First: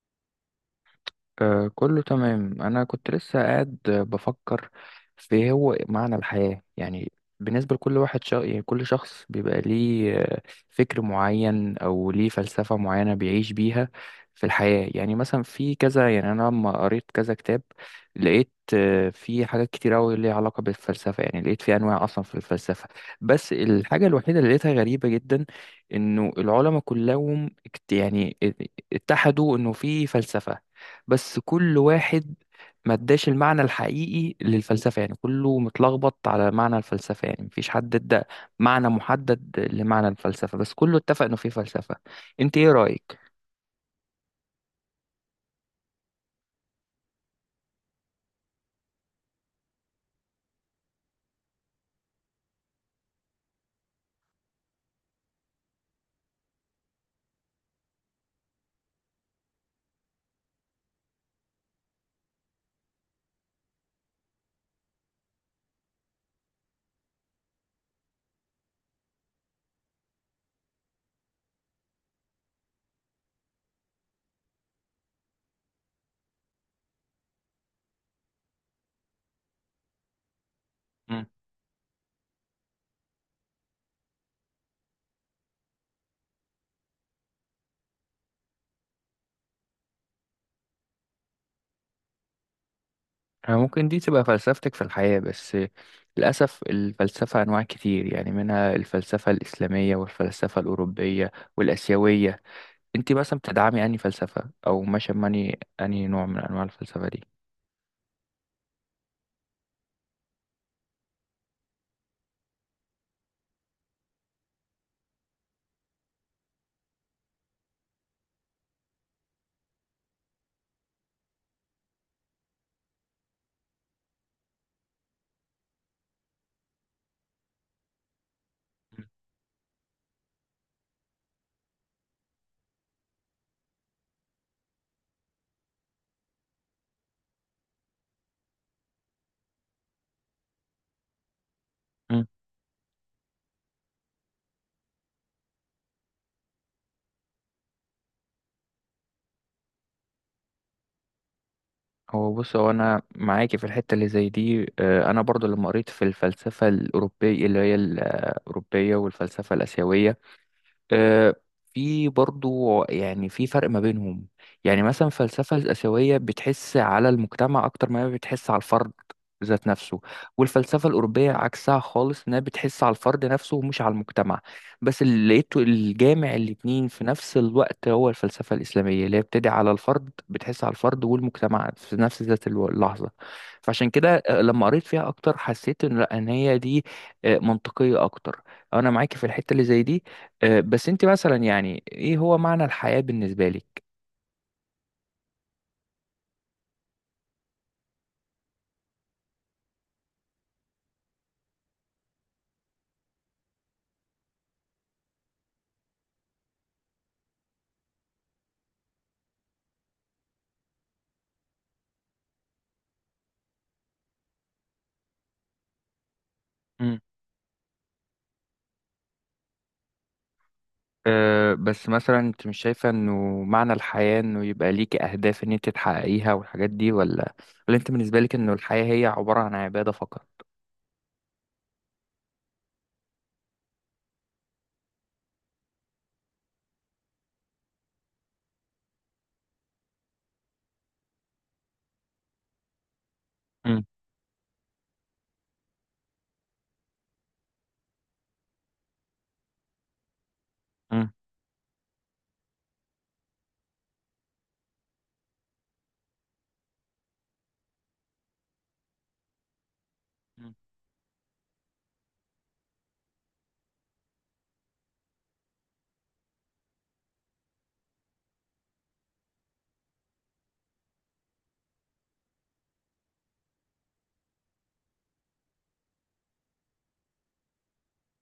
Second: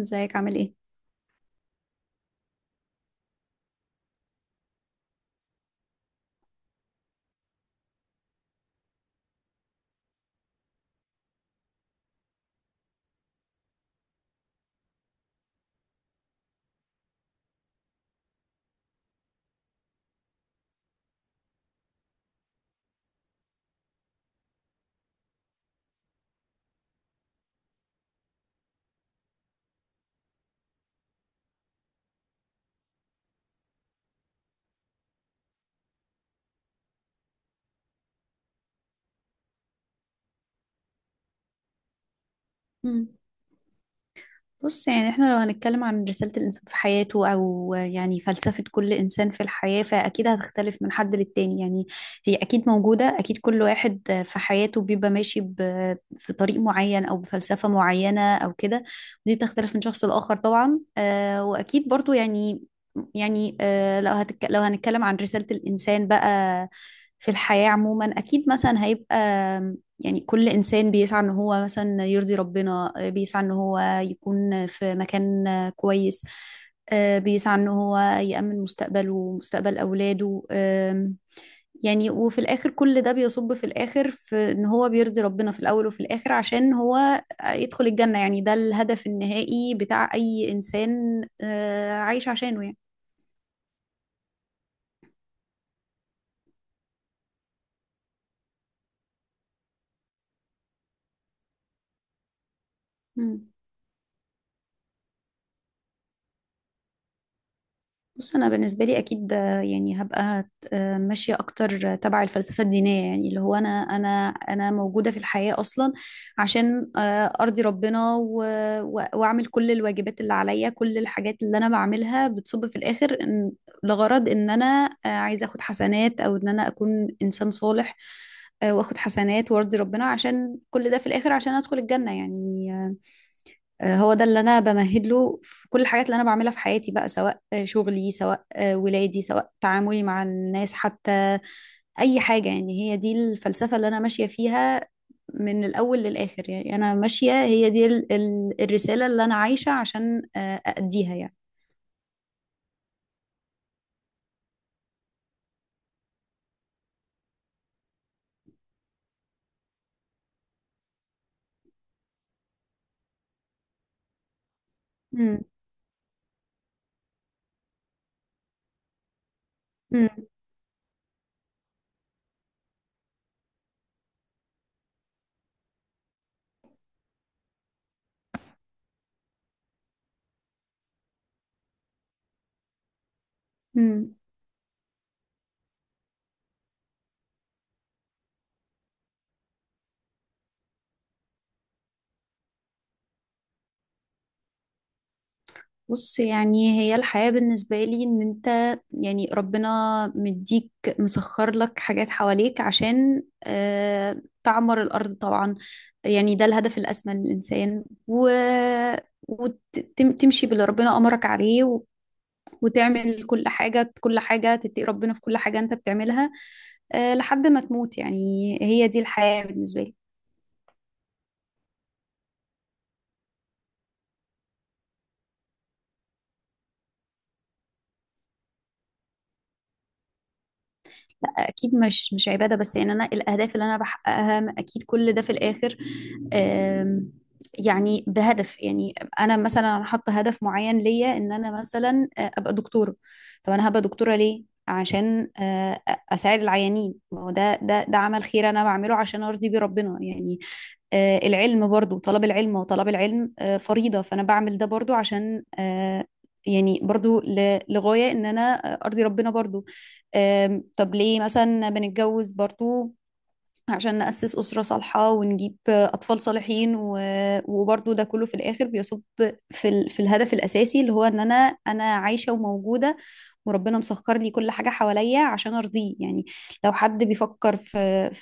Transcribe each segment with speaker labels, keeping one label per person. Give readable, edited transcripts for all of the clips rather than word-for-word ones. Speaker 1: ازيك عامل ايه؟
Speaker 2: آه كله تمام. أنا كنت لسه قاعد، بفكر في هو معنى الحياة، يعني بالنسبة لكل واحد يعني كل شخص بيبقى ليه فكر معين أو ليه فلسفة معينة بيعيش بيها في الحياة. يعني مثلا في كذا، يعني أنا لما قريت كذا كتاب لقيت في حاجات كتير أوي ليها علاقة بالفلسفة. يعني لقيت في أنواع أصلا في الفلسفة، بس الحاجة الوحيدة اللي لقيتها غريبة جدا إنه العلماء كلهم يعني اتحدوا إنه في فلسفة، بس كل واحد ما اداش المعنى الحقيقي للفلسفة. يعني كله متلخبط على معنى الفلسفة، يعني مفيش حد ادى معنى محدد لمعنى الفلسفة، بس كله اتفق انه في فلسفة. انت ايه
Speaker 1: مم.
Speaker 2: رأيك؟
Speaker 1: بص يعني احنا لو هنتكلم عن رسالة الإنسان في حياته أو يعني فلسفة كل إنسان في الحياة فأكيد هتختلف من حد للتاني. يعني هي أكيد موجودة، أكيد كل واحد في حياته بيبقى ماشي في طريق معين أو بفلسفة معينة أو كده، ودي بتختلف من شخص لآخر طبعا. وأكيد برضو لو هنتكلم عن رسالة الإنسان بقى في الحياة عموما، أكيد مثلا هيبقى يعني كل إنسان بيسعى إن هو مثلا يرضي ربنا، بيسعى إن هو يكون في مكان كويس، بيسعى إن هو يأمن مستقبله ومستقبل أولاده.
Speaker 2: مم.
Speaker 1: يعني وفي الآخر كل ده بيصب في الآخر في إن هو بيرضي ربنا في الأول وفي الآخر عشان هو يدخل الجنة. يعني ده الهدف النهائي بتاع أي إنسان عايش عشانه يعني.
Speaker 2: أنا ممكن دي تبقى فلسفتك في الحياة، بس للأسف الفلسفة أنواع كتير، يعني منها الفلسفة الإسلامية والفلسفة الأوروبية والآسيوية. انت مثلا
Speaker 1: مم.
Speaker 2: بتدعمي أنهي فلسفة، أو ماشية ماني أنهي نوع من أنواع الفلسفة دي؟
Speaker 1: بص انا بالنسبه لي اكيد، يعني هبقى ماشيه اكتر تبع الفلسفه الدينيه. يعني اللي هو انا موجوده في الحياه اصلا عشان ارضي ربنا واعمل كل الواجبات اللي عليا. كل الحاجات اللي انا بعملها بتصب في الاخر إن لغرض ان انا عايزه اخد حسنات او ان انا اكون انسان صالح، واخد حسنات وارضي ربنا عشان كل ده في الاخر عشان ادخل الجنه يعني. هو ده اللي انا بمهد له في كل الحاجات اللي انا بعملها في حياتي بقى، سواء شغلي، سواء ولادي، سواء تعاملي مع الناس، حتى اي حاجة. يعني هي دي الفلسفة اللي انا ماشية فيها من الاول للاخر. يعني انا ماشية، هي دي الرسالة اللي انا عايشة عشان اأديها يعني.
Speaker 2: هو بص، هو انا معاكي في الحته اللي زي دي. انا برضو لما قريت في الفلسفه الاوروبيه اللي هي الاوروبيه والفلسفه الاسيويه، آه، في برضو يعني في فرق ما بينهم. يعني مثلا
Speaker 1: مم.
Speaker 2: الفلسفة الآسيوية بتحس على المجتمع أكتر ما هي بتحس على الفرد ذات نفسه، والفلسفة الأوروبية عكسها خالص، إنها بتحس على الفرد نفسه ومش على المجتمع. بس اللي لقيته الجامع الاتنين في نفس الوقت هو الفلسفة الإسلامية، اللي هي بتدعي على الفرد، بتحس على الفرد والمجتمع في نفس ذات اللحظة. فعشان
Speaker 1: مم.
Speaker 2: كده لما قريت فيها أكتر حسيت إن لأ، إن هي دي منطقية أكتر. أنا معاكي في الحتة اللي زي دي. بس انت مثلا يعني ايه هو معنى الحياة بالنسبة لك؟
Speaker 1: بص يعني هي الحياة بالنسبة لي ان انت يعني ربنا مديك، مسخر لك حاجات حواليك عشان تعمر الأرض طبعا. يعني ده الهدف الأسمى للإنسان، وتمشي باللي ربنا أمرك عليه، وتعمل كل حاجة، كل حاجة تتقي ربنا في كل حاجة انت بتعملها،
Speaker 2: مم.
Speaker 1: لحد ما تموت. يعني هي دي الحياة بالنسبة لي.
Speaker 2: بس مثلا انت مش شايفة انه معنى الحياة انه يبقى ليكي اهداف ان انت تحققيها والحاجات دي، ولا انت بالنسبة لك انه الحياة هي عبارة عن عبادة فقط؟
Speaker 1: اكيد مش عباده بس، يعني انا الاهداف اللي انا بحققها اكيد كل ده في الاخر. آم، يعني بهدف. يعني انا مثلا انا حاطه هدف معين ليا ان انا مثلا ابقى دكتوره. طب انا هبقى
Speaker 2: مم.
Speaker 1: دكتوره ليه؟ عشان اساعد العيانين. ما هو ده عمل خير انا بعمله عشان ارضي بيه ربنا يعني.
Speaker 2: مم.
Speaker 1: العلم برضو، طلب العلم، وطلب العلم فريضة، فأنا بعمل ده برضو عشان يعني برضو لغاية إن أنا أرضي ربنا برضو.
Speaker 2: مم.
Speaker 1: طب ليه مثلا بنتجوز برضو؟ عشان نأسس أسرة صالحة ونجيب أطفال صالحين، وبرضو ده كله في الآخر بيصب في في الهدف الأساسي اللي هو إن أنا، أنا عايشة وموجودة وربنا مسخر لي كل حاجة حواليا عشان أرضيه يعني. لو حد بيفكر في،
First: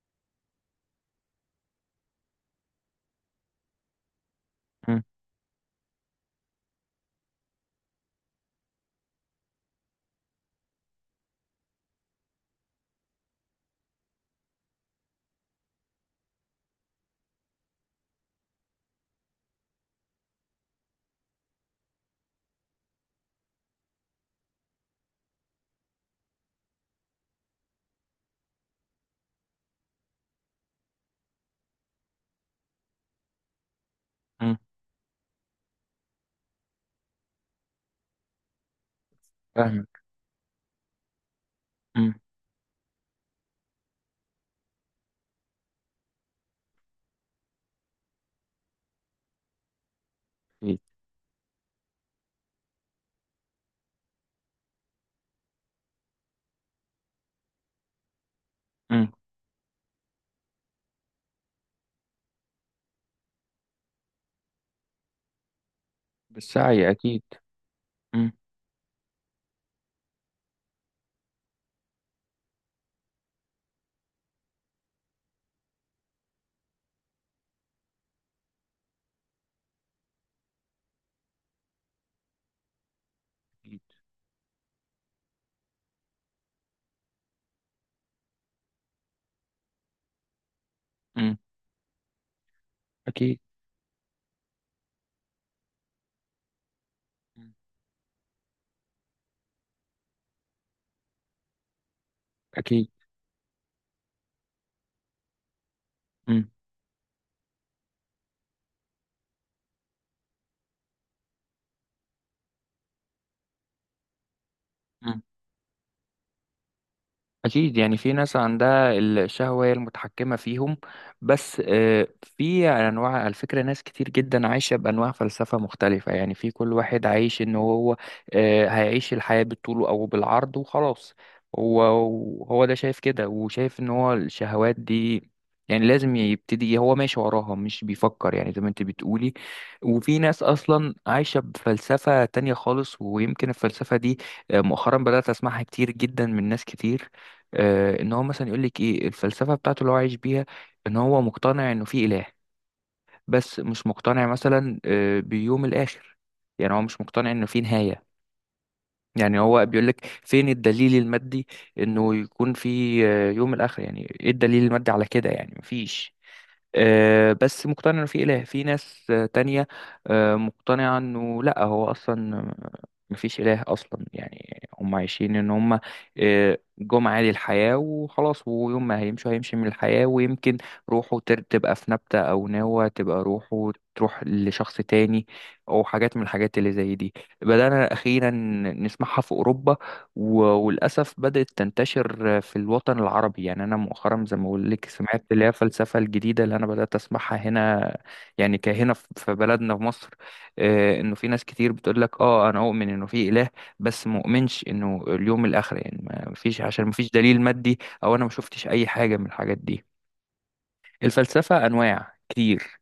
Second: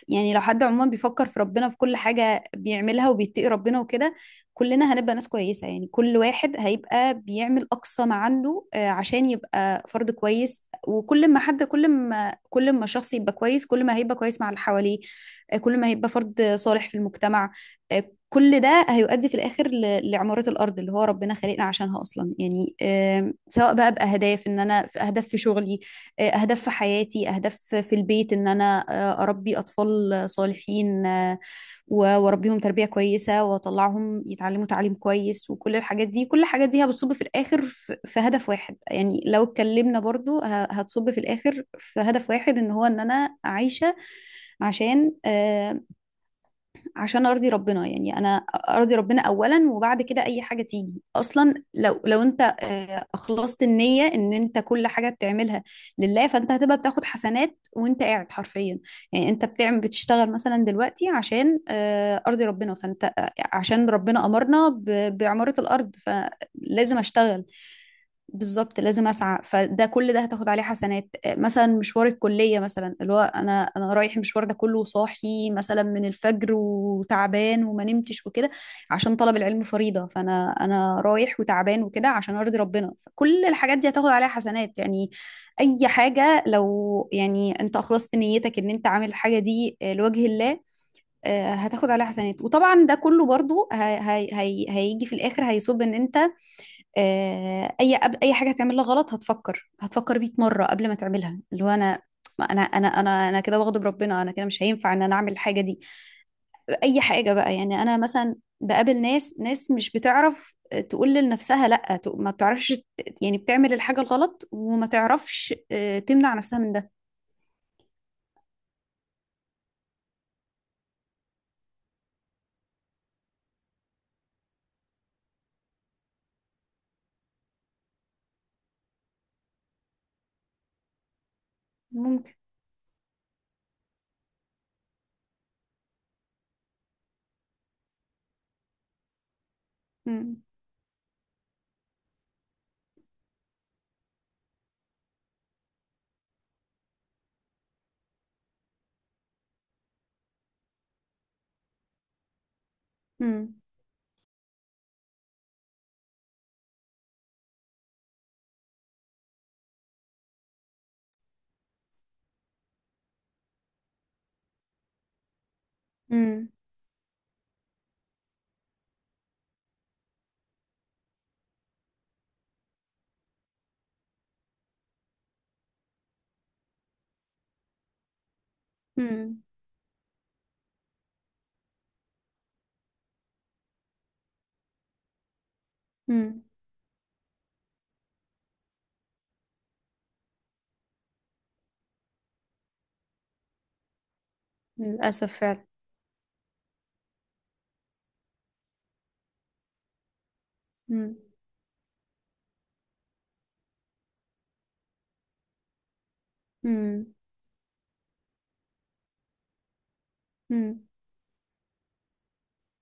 Speaker 1: يعني لو حد عموما بيفكر في ربنا في كل حاجة بيعملها وبيتقي ربنا وكده، كلنا
Speaker 2: مم.
Speaker 1: هنبقى ناس كويسة. يعني كل واحد هيبقى بيعمل أقصى ما عنده عشان يبقى فرد كويس. وكل ما حد، كل ما الشخص يبقى كويس، كل ما هيبقى كويس مع اللي حواليه، كل ما هيبقى فرد صالح في المجتمع. كل ده هيؤدي في الآخر لعمارة الأرض اللي هو ربنا خلقنا عشانها أصلا. يعني سواء بقى بأهداف إن أنا في أهداف في شغلي، أهداف في حياتي، أهداف في البيت، إن أنا أربي أطفال صالحين، وأربيهم تربية كويسة وأطلعهم
Speaker 2: مم.
Speaker 1: يتعلموا تعليم كويس، وكل الحاجات دي، هتصب في الآخر في هدف واحد. يعني لو
Speaker 2: فاهمك.
Speaker 1: اتكلمنا برضو هتصب في الآخر في
Speaker 2: مم.
Speaker 1: هدف واحد إن هو إن أنا عايشة عشان عشان ارضي ربنا. يعني انا ارضي ربنا اولا، وبعد كده اي حاجه
Speaker 2: أكيد.
Speaker 1: تيجي اصلا. لو انت اخلصت النيه ان انت كل حاجه بتعملها لله، فانت هتبقى بتاخد حسنات وانت قاعد حرفيا.
Speaker 2: مم.
Speaker 1: يعني انت بتعمل، بتشتغل مثلا دلوقتي عشان ارضي ربنا. فانت عشان ربنا امرنا باعماره الارض
Speaker 2: بالسعي
Speaker 1: فلازم
Speaker 2: اكيد.
Speaker 1: اشتغل.
Speaker 2: مم.
Speaker 1: بالظبط، لازم اسعى. فده كل ده هتاخد عليه حسنات، مثلا مشوار الكليه مثلا اللي هو انا، رايح المشوار ده كله صاحي مثلا من الفجر وتعبان وما نمتش وكده عشان طلب العلم فريضه. فانا رايح وتعبان وكده عشان ارضي ربنا، فكل الحاجات
Speaker 2: أكيد.
Speaker 1: دي هتاخد عليها حسنات يعني. اي حاجه لو يعني انت اخلصت نيتك ان انت عامل الحاجه دي لوجه الله،
Speaker 2: مم.
Speaker 1: هتاخد عليها حسنات. وطبعا ده كله
Speaker 2: أكيد.
Speaker 1: برضو هيجي في الاخر هيصب ان انت
Speaker 2: مم.
Speaker 1: اي اي حاجه هتعملها غلط هتفكر، 100 مره قبل ما تعملها. اللي هو انا ما انا انا
Speaker 2: أكيد
Speaker 1: انا انا كده بغضب ربنا، انا كده مش هينفع ان انا اعمل الحاجه دي. اي حاجه بقى، يعني انا مثلا بقابل ناس، مش بتعرف تقول لنفسها لا، ما بتعرفش، يعني بتعمل الحاجه الغلط وما
Speaker 2: مم.
Speaker 1: تعرفش تمنع نفسها من ده.
Speaker 2: أكيد يعني في ناس عندها الشهوة هي المتحكمة فيهم. بس في أنواع على فكرة، ناس كتير جدا عايشة بأنواع فلسفة مختلفة. يعني في كل واحد عايش إن هو هيعيش الحياة بالطول أو بالعرض وخلاص. هو
Speaker 1: ممكن.
Speaker 2: هو ده شايف كده، وشايف إن هو الشهوات دي يعني لازم يبتدي، هو ماشي وراها مش بيفكر، يعني زي ما انت بتقولي. وفي ناس
Speaker 1: مم.
Speaker 2: اصلا عايشه بفلسفه تانية خالص، ويمكن الفلسفه دي مؤخرا بدات اسمعها كتير جدا من ناس كتير. ان هو مثلا يقول لك ايه الفلسفه بتاعته اللي هو عايش بيها، ان هو مقتنع انه في اله،
Speaker 1: مم.
Speaker 2: بس مش مقتنع مثلا بيوم الاخر. يعني هو مش مقتنع انه في نهايه، يعني هو بيقول لك فين الدليل المادي انه يكون في يوم الاخر، يعني ايه الدليل المادي على كده؟ يعني مفيش.
Speaker 1: مم.
Speaker 2: بس مقتنع انه في اله. في ناس تانية مقتنعة انه لا، هو اصلا مفيش اله اصلا. يعني هم عايشين ان هم جم عادي الحياة وخلاص، ويوم ما هيمشوا
Speaker 1: مم.
Speaker 2: هيمشي من الحياة. ويمكن روحه تبقى في نبتة او نوى، تبقى روحه تروح لشخص تاني، او حاجات من
Speaker 1: مم.
Speaker 2: الحاجات اللي زي دي. بدأنا أخيرا نسمعها في أوروبا وللأسف بدأت تنتشر في الوطن العربي. يعني أنا مؤخرا زي ما بقول لك سمعت
Speaker 1: للاسف
Speaker 2: اللي هي
Speaker 1: فعلا.
Speaker 2: الفلسفة الجديدة اللي أنا بدأت أسمعها هنا، يعني كهنا في بلدنا في مصر. إنه
Speaker 1: مم.
Speaker 2: في ناس كتير بتقول لك أنا أؤمن إنه في إله، بس مؤمنش إنه اليوم الآخر. يعني ما فيش، عشان ما
Speaker 1: مم.
Speaker 2: فيش دليل مادي، أو أنا ما شفتش أي حاجة من الحاجات دي.
Speaker 1: مم.
Speaker 2: الفلسفة أنواع كتير،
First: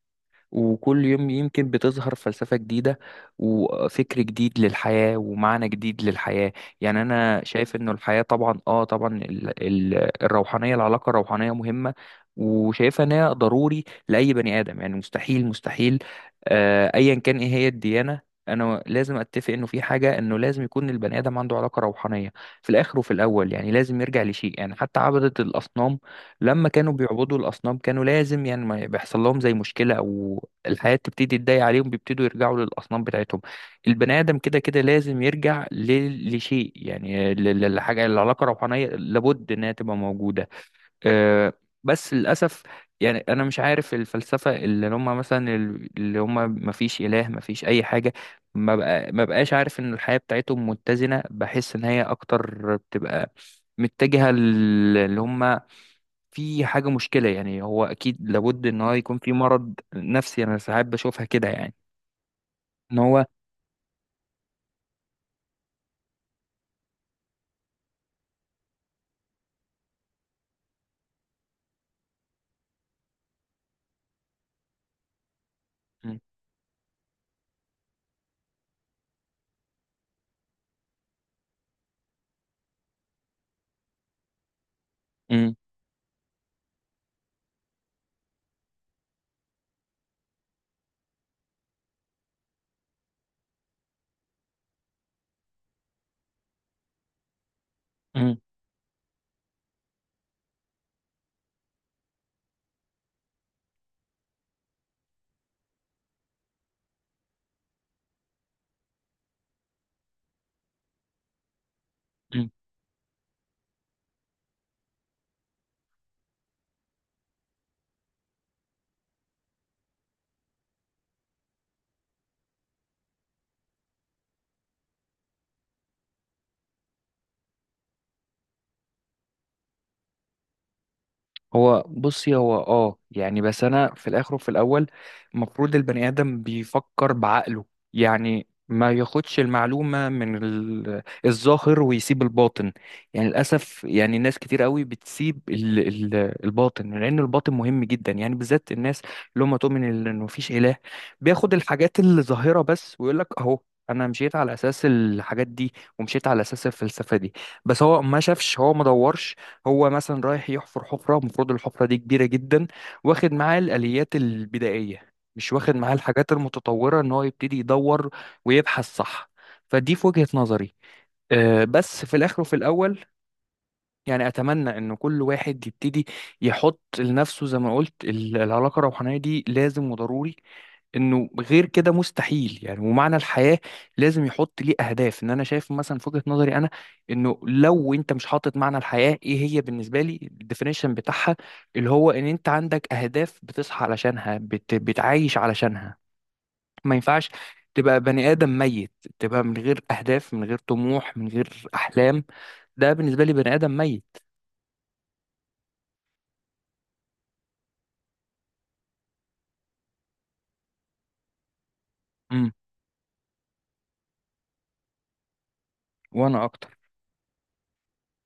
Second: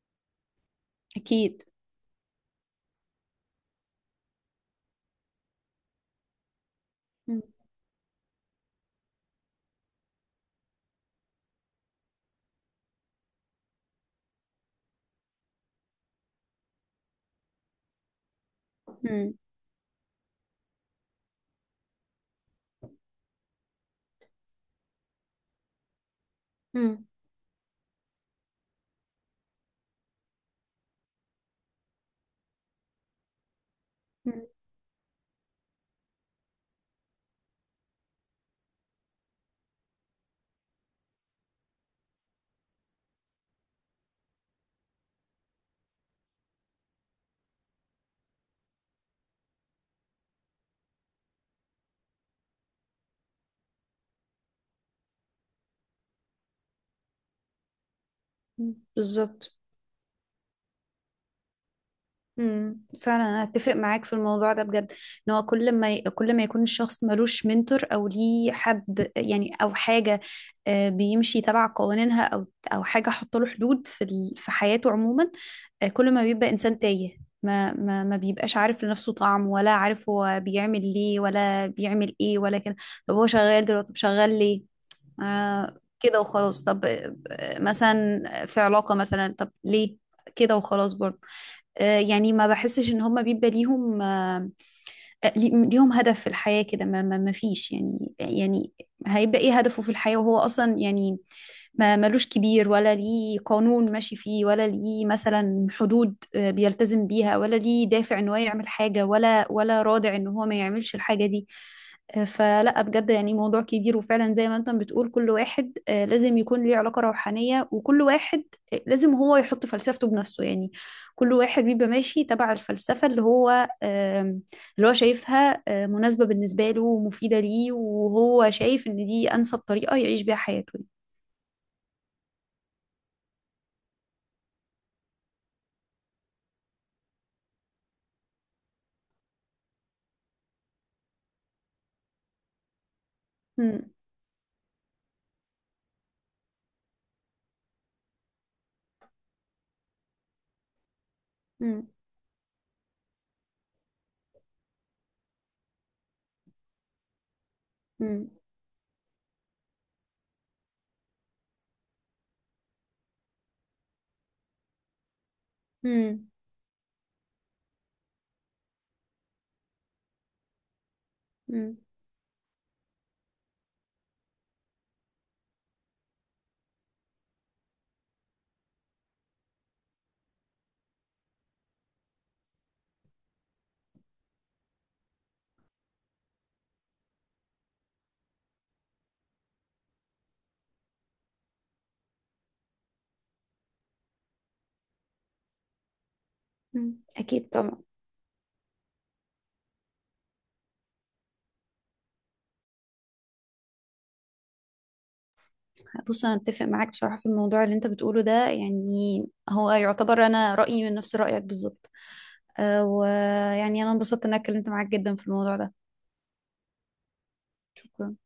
Speaker 2: وكل يوم
Speaker 1: اكيد.
Speaker 2: يمكن بتظهر فلسفة جديدة وفكر جديد للحياة ومعنى جديد للحياة. يعني
Speaker 1: مم.
Speaker 2: أنا شايف إنه الحياة طبعا طبعا الروحانية، العلاقة الروحانية مهمة، وشايفها إن هي ضروري لأي بني آدم. يعني مستحيل مستحيل أيا كان إيه هي الديانة، أنا لازم
Speaker 1: مم.
Speaker 2: أتفق إنه في حاجة، إنه لازم يكون البني آدم عنده علاقة روحانية في الآخر وفي الأول. يعني لازم يرجع لشيء، يعني حتى عبدة الأصنام لما كانوا بيعبدوا الأصنام كانوا لازم، يعني ما بيحصل لهم زي مشكلة أو الحياة تبتدي تضايق عليهم بيبتدوا يرجعوا للأصنام بتاعتهم. البني آدم
Speaker 1: مم.
Speaker 2: كده كده لازم يرجع لشيء، يعني لحاجة. العلاقة الروحانية لابد إنها تبقى موجودة. آه، بس للأسف يعني أنا مش عارف الفلسفة اللي هم، مثلا اللي هم ما فيش إله ما فيش أي حاجة، ما بقاش عارف إن الحياة بتاعتهم متزنة. بحس إن هي أكتر بتبقى متجهة، اللي هم في حاجة مشكلة. يعني هو أكيد لابد إن هو يكون في
Speaker 1: بالظبط.
Speaker 2: مرض نفسي، أنا ساعات بشوفها كده يعني. إن
Speaker 1: فعلا
Speaker 2: هو
Speaker 1: انا اتفق معاك في الموضوع ده بجد. ان هو كل ما كل ما يكون الشخص ملوش منتور او ليه حد يعني، او حاجه بيمشي تبع قوانينها، او حاجه حط له حدود في في حياته عموما، كل
Speaker 2: م-
Speaker 1: ما بيبقى انسان تايه. ما بيبقاش عارف لنفسه طعم، ولا عارف هو بيعمل ليه، ولا بيعمل ايه، ولا كده. طب هو شغال دلوقتي، طب شغال ليه؟
Speaker 2: م-
Speaker 1: آه كده وخلاص. طب مثلا في علاقه مثلا، طب ليه كده وخلاص برضه؟ يعني ما بحسش ان هم بيبقى ليهم ليهم هدف في الحياة كده. ما فيش يعني
Speaker 2: م-
Speaker 1: يعني. هيبقى ايه هدفه في الحياة وهو اصلا يعني ما ملوش كبير، ولا ليه قانون ماشي فيه، ولا ليه مثلا حدود بيلتزم بيها، ولا ليه دافع ان هو يعمل حاجة، ولا رادع ان هو ما يعملش الحاجة دي.
Speaker 2: م.
Speaker 1: فلا، بجد يعني موضوع كبير. وفعلا زي ما انت بتقول كل واحد لازم يكون ليه علاقة روحانية، وكل واحد لازم هو يحط فلسفته بنفسه. يعني كل واحد بيبقى ماشي تبع الفلسفة اللي هو آم، اللي هو شايفها مناسبة بالنسبة له ومفيدة ليه، وهو شايف ان دي انسب طريقة يعيش بيها حياته.
Speaker 2: هو بصي، هو يعني، بس انا في الاخر وفي الاول المفروض البني ادم بيفكر بعقله. يعني ما ياخدش المعلومه من الظاهر ويسيب الباطن. يعني للاسف
Speaker 1: مم،
Speaker 2: يعني ناس كتير قوي بتسيب الباطن، لان الباطن مهم جدا، يعني بالذات الناس اللي هم تؤمن انه مفيش اله، بياخد
Speaker 1: مم،
Speaker 2: الحاجات الظاهره بس ويقول لك اهو، انا مشيت على اساس الحاجات دي ومشيت على اساس الفلسفه دي. بس هو ما
Speaker 1: مم،
Speaker 2: شافش، هو ما دورش. هو مثلا رايح يحفر حفرة، المفروض الحفرة دي كبيرة جدا، واخد معاه الآليات البدائية مش واخد معاه
Speaker 1: مم،
Speaker 2: الحاجات المتطورة ان هو يبتدي يدور ويبحث، صح؟ فدي في وجهة نظري.
Speaker 1: مم،
Speaker 2: بس في الآخر وفي الأول، يعني أتمنى إن كل واحد يبتدي يحط لنفسه زي ما قلت العلاقة الروحانية دي لازم وضروري، انه غير كده مستحيل. يعني ومعنى الحياة لازم يحط ليه اهداف، ان انا شايف مثلا في وجهة نظري انا انه لو انت مش حاطط معنى الحياة ايه هي بالنسبة لي، الديفينيشن بتاعها اللي هو ان انت عندك اهداف بتصحى علشانها بتعايش علشانها. ما
Speaker 1: مم.
Speaker 2: ينفعش
Speaker 1: أكيد طبعا.
Speaker 2: تبقى بني آدم ميت، تبقى من غير اهداف من غير طموح من غير احلام. ده بالنسبة لي بني آدم ميت.
Speaker 1: بص انا اتفق معاك بصراحه في الموضوع اللي انت بتقوله ده. يعني هو يعتبر انا رايي من نفس رايك بالظبط.
Speaker 2: امم.
Speaker 1: أه، ويعني انا انبسطت ان انا اتكلمت معاك جدا في الموضوع ده.
Speaker 2: وانا اكتر.
Speaker 1: شكرا.